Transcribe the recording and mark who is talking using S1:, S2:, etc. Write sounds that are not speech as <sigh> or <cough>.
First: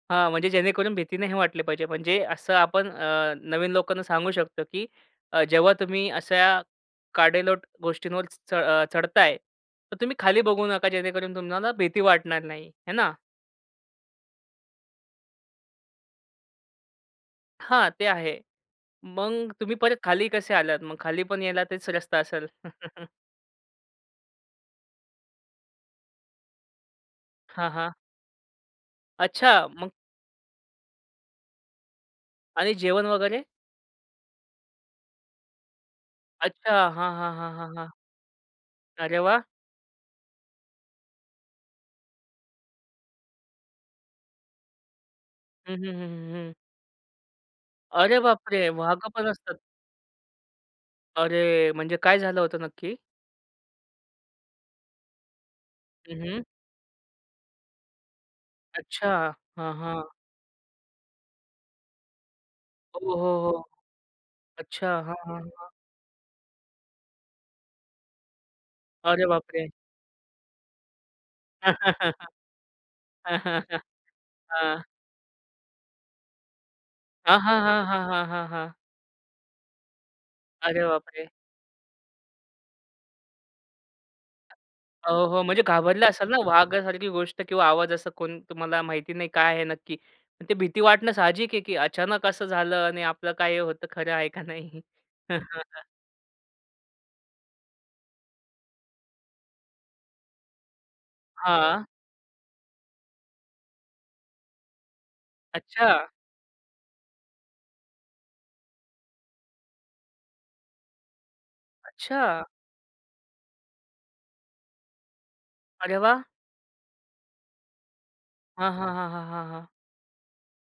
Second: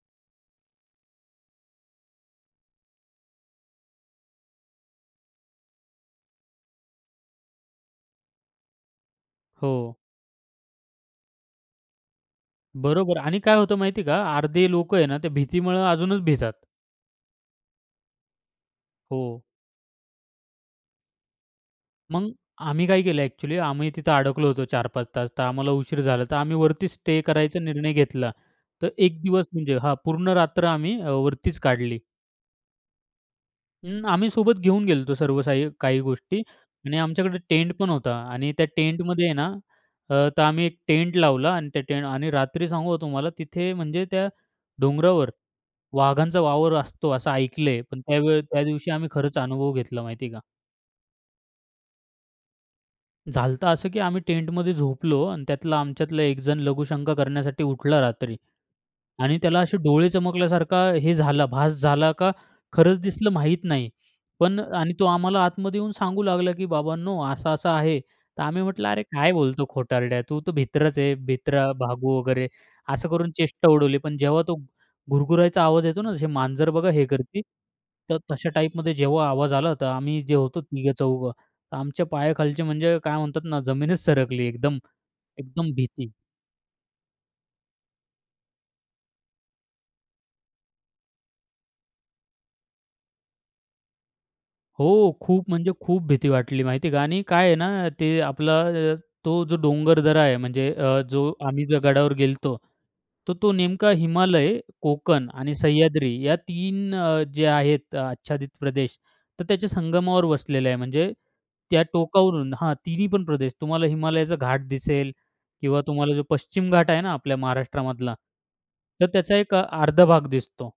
S1: हां. म्हणजे जेणेकरून भीती नाही वाटली पाहिजे. म्हणजे असं आपण अ, नवीन लोकांना सांगू शकतो की अ, जेव्हा तुम्ही अशा कडेलोट गोष्टींवरचं अ, चढताय तर
S2: हो.
S1: तुम्ही खाली बघू नका. जेणेकरून तुम्हाला भीती वाटणार नाही. आहे ना.
S2: बरोबर. आणि काय होतं माहितीये का अर्धे लोकं आहे ना, ते भीतीमुळं अजूनच भितात.
S1: हां. ते आहे.
S2: हो.
S1: मग तुम्ही परत खाली कसे आलात? मग खालीपण यायला तेच रस्ता
S2: मग
S1: असेल?
S2: आम्ही काय
S1: <laughs>
S2: केलं अ‍ॅक्चुअली आम्ही तिथं अडकलो होतो, 4-5 तास तर आम्हाला उशीर झाला, तर आम्ही वरती स्टे करायचा
S1: हां, हां.
S2: निर्णय घेतला. तर 1 दिवस
S1: अच्छा!
S2: म्हणजे
S1: मग?
S2: हां, पूर्ण रात्र आम्ही अ, वरतीच काढली.
S1: आणि जेवण वगैरे?
S2: अं, आम्ही सोबत घेऊन गेलो होतो सर्व साही काही गोष्टी.
S1: अच्छा!
S2: आणि
S1: हां, हां.
S2: आमच्याकडे
S1: हां, हां.
S2: टेंटपण
S1: हां.
S2: होता आणि त्या
S1: अरे
S2: टेंटमध्ये आहे
S1: वाह!
S2: ना, अ, तर आम्ही 1 टेंट लावला आणि त्या टेंट आणि रात्री सांगू तुम्हाला तिथे म्हणजे त्या डोंगरावर
S1: हं, हं. हं, हं.
S2: वाघांचा
S1: हं.
S2: वावर असतो असं ऐकलंय, पण
S1: अरे
S2: त्यावेळ त्या
S1: बापरे!
S2: दिवशी आम्ही
S1: वाघपण
S2: खरंच
S1: असतात.
S2: अनुभव घेतला माहिती आहे का.
S1: अरे! म्हणजे काय झालं होतं नक्की?
S2: झालंत असं की आम्ही टेंटमध्ये झोपलो आणि त्यातला
S1: हं,
S2: आमच्यातला 1
S1: हं.
S2: जण लघुशंका करण्यासाठी उठला रात्री.
S1: अच्छा.
S2: आणि त्याला
S1: हां,
S2: असे डोळे
S1: हां.
S2: चमकल्यासारखा हे झाला भास झाला का,
S1: हो.
S2: खरंच दिसलं
S1: हो. हो.
S2: माहीत नाही. पण
S1: अच्छा
S2: आणि तो
S1: हां. हां.
S2: आम्हाला
S1: हां.
S2: आतमध्ये येऊन सांगू लागला की "बाबांनो असा, असा आहे." तर आम्ही म्हटलं, "अरे
S1: अरे
S2: काय बोलतो
S1: बापरे!
S2: खोटारड्या तू तर भित्राच आहे." भित्रा भागू
S1: <laughs>
S2: वगैरे असं करून
S1: हां, हां.
S2: चेष्टा
S1: हां,
S2: उडवली, पण जेव्हा तो
S1: हां.
S2: घुरुघुरायचा आवाज येतो ना, तसे मांजर बघा हे
S1: हां,
S2: करती
S1: हां. हां, हां.
S2: तर
S1: हां, हां.
S2: तशा
S1: हां.
S2: टाइपमध्ये जेव्हा आवाज आला, तर आम्ही जे होतो
S1: अरे
S2: तिघे
S1: बापरे!
S2: चौघं आमच्या पायाखालचे म्हणजे काय म्हणतात ना जमीनच सरकली. एकदम,
S1: हो. हो. म्हणजे
S2: एकदम
S1: घाबरले
S2: भीती.
S1: असाल ना, वाघासारखी गोष्ट किंवा आवाज असा तुम्हाला माहिती नाही काय आहे नक्की. ते भीती वाटणं साहजिक आहे की अचानक असं झालं आणि आपलं काय होतं खरं आहे का नाही.
S2: हो. खूप म्हणजे
S1: <laughs>
S2: खूप भीती वाटली माहिती आहे का. आणि काय आहे ना ते आपला अ, तो जो डोंगरदरा आहे म्हणजे अ, जो आम्ही ज्या
S1: हां.
S2: गडावर गेलतो, तर तो नेमका हिमालय, कोकण आणि
S1: अच्छा.
S2: सह्याद्री या 3 अ, जे आहेत आच्छादित प्रदेश तर त्याच्या संगमावर वसलेलं आहे. म्हणजे त्या
S1: अच्छा.
S2: टोकावरून हां तिन्हीपण प्रदेश तुम्हाला हिमालयाचा घाट दिसेल किंवा
S1: अरे
S2: तुम्हाला
S1: वाह!
S2: जो पश्चिम घाट आहे ना, आपल्या महाराष्ट्रामधला
S1: हां, हां.
S2: तर
S1: हां, हां.
S2: त्याचा
S1: हां,
S2: एक अ,
S1: हां.
S2: अर्धा भाग दिसतो.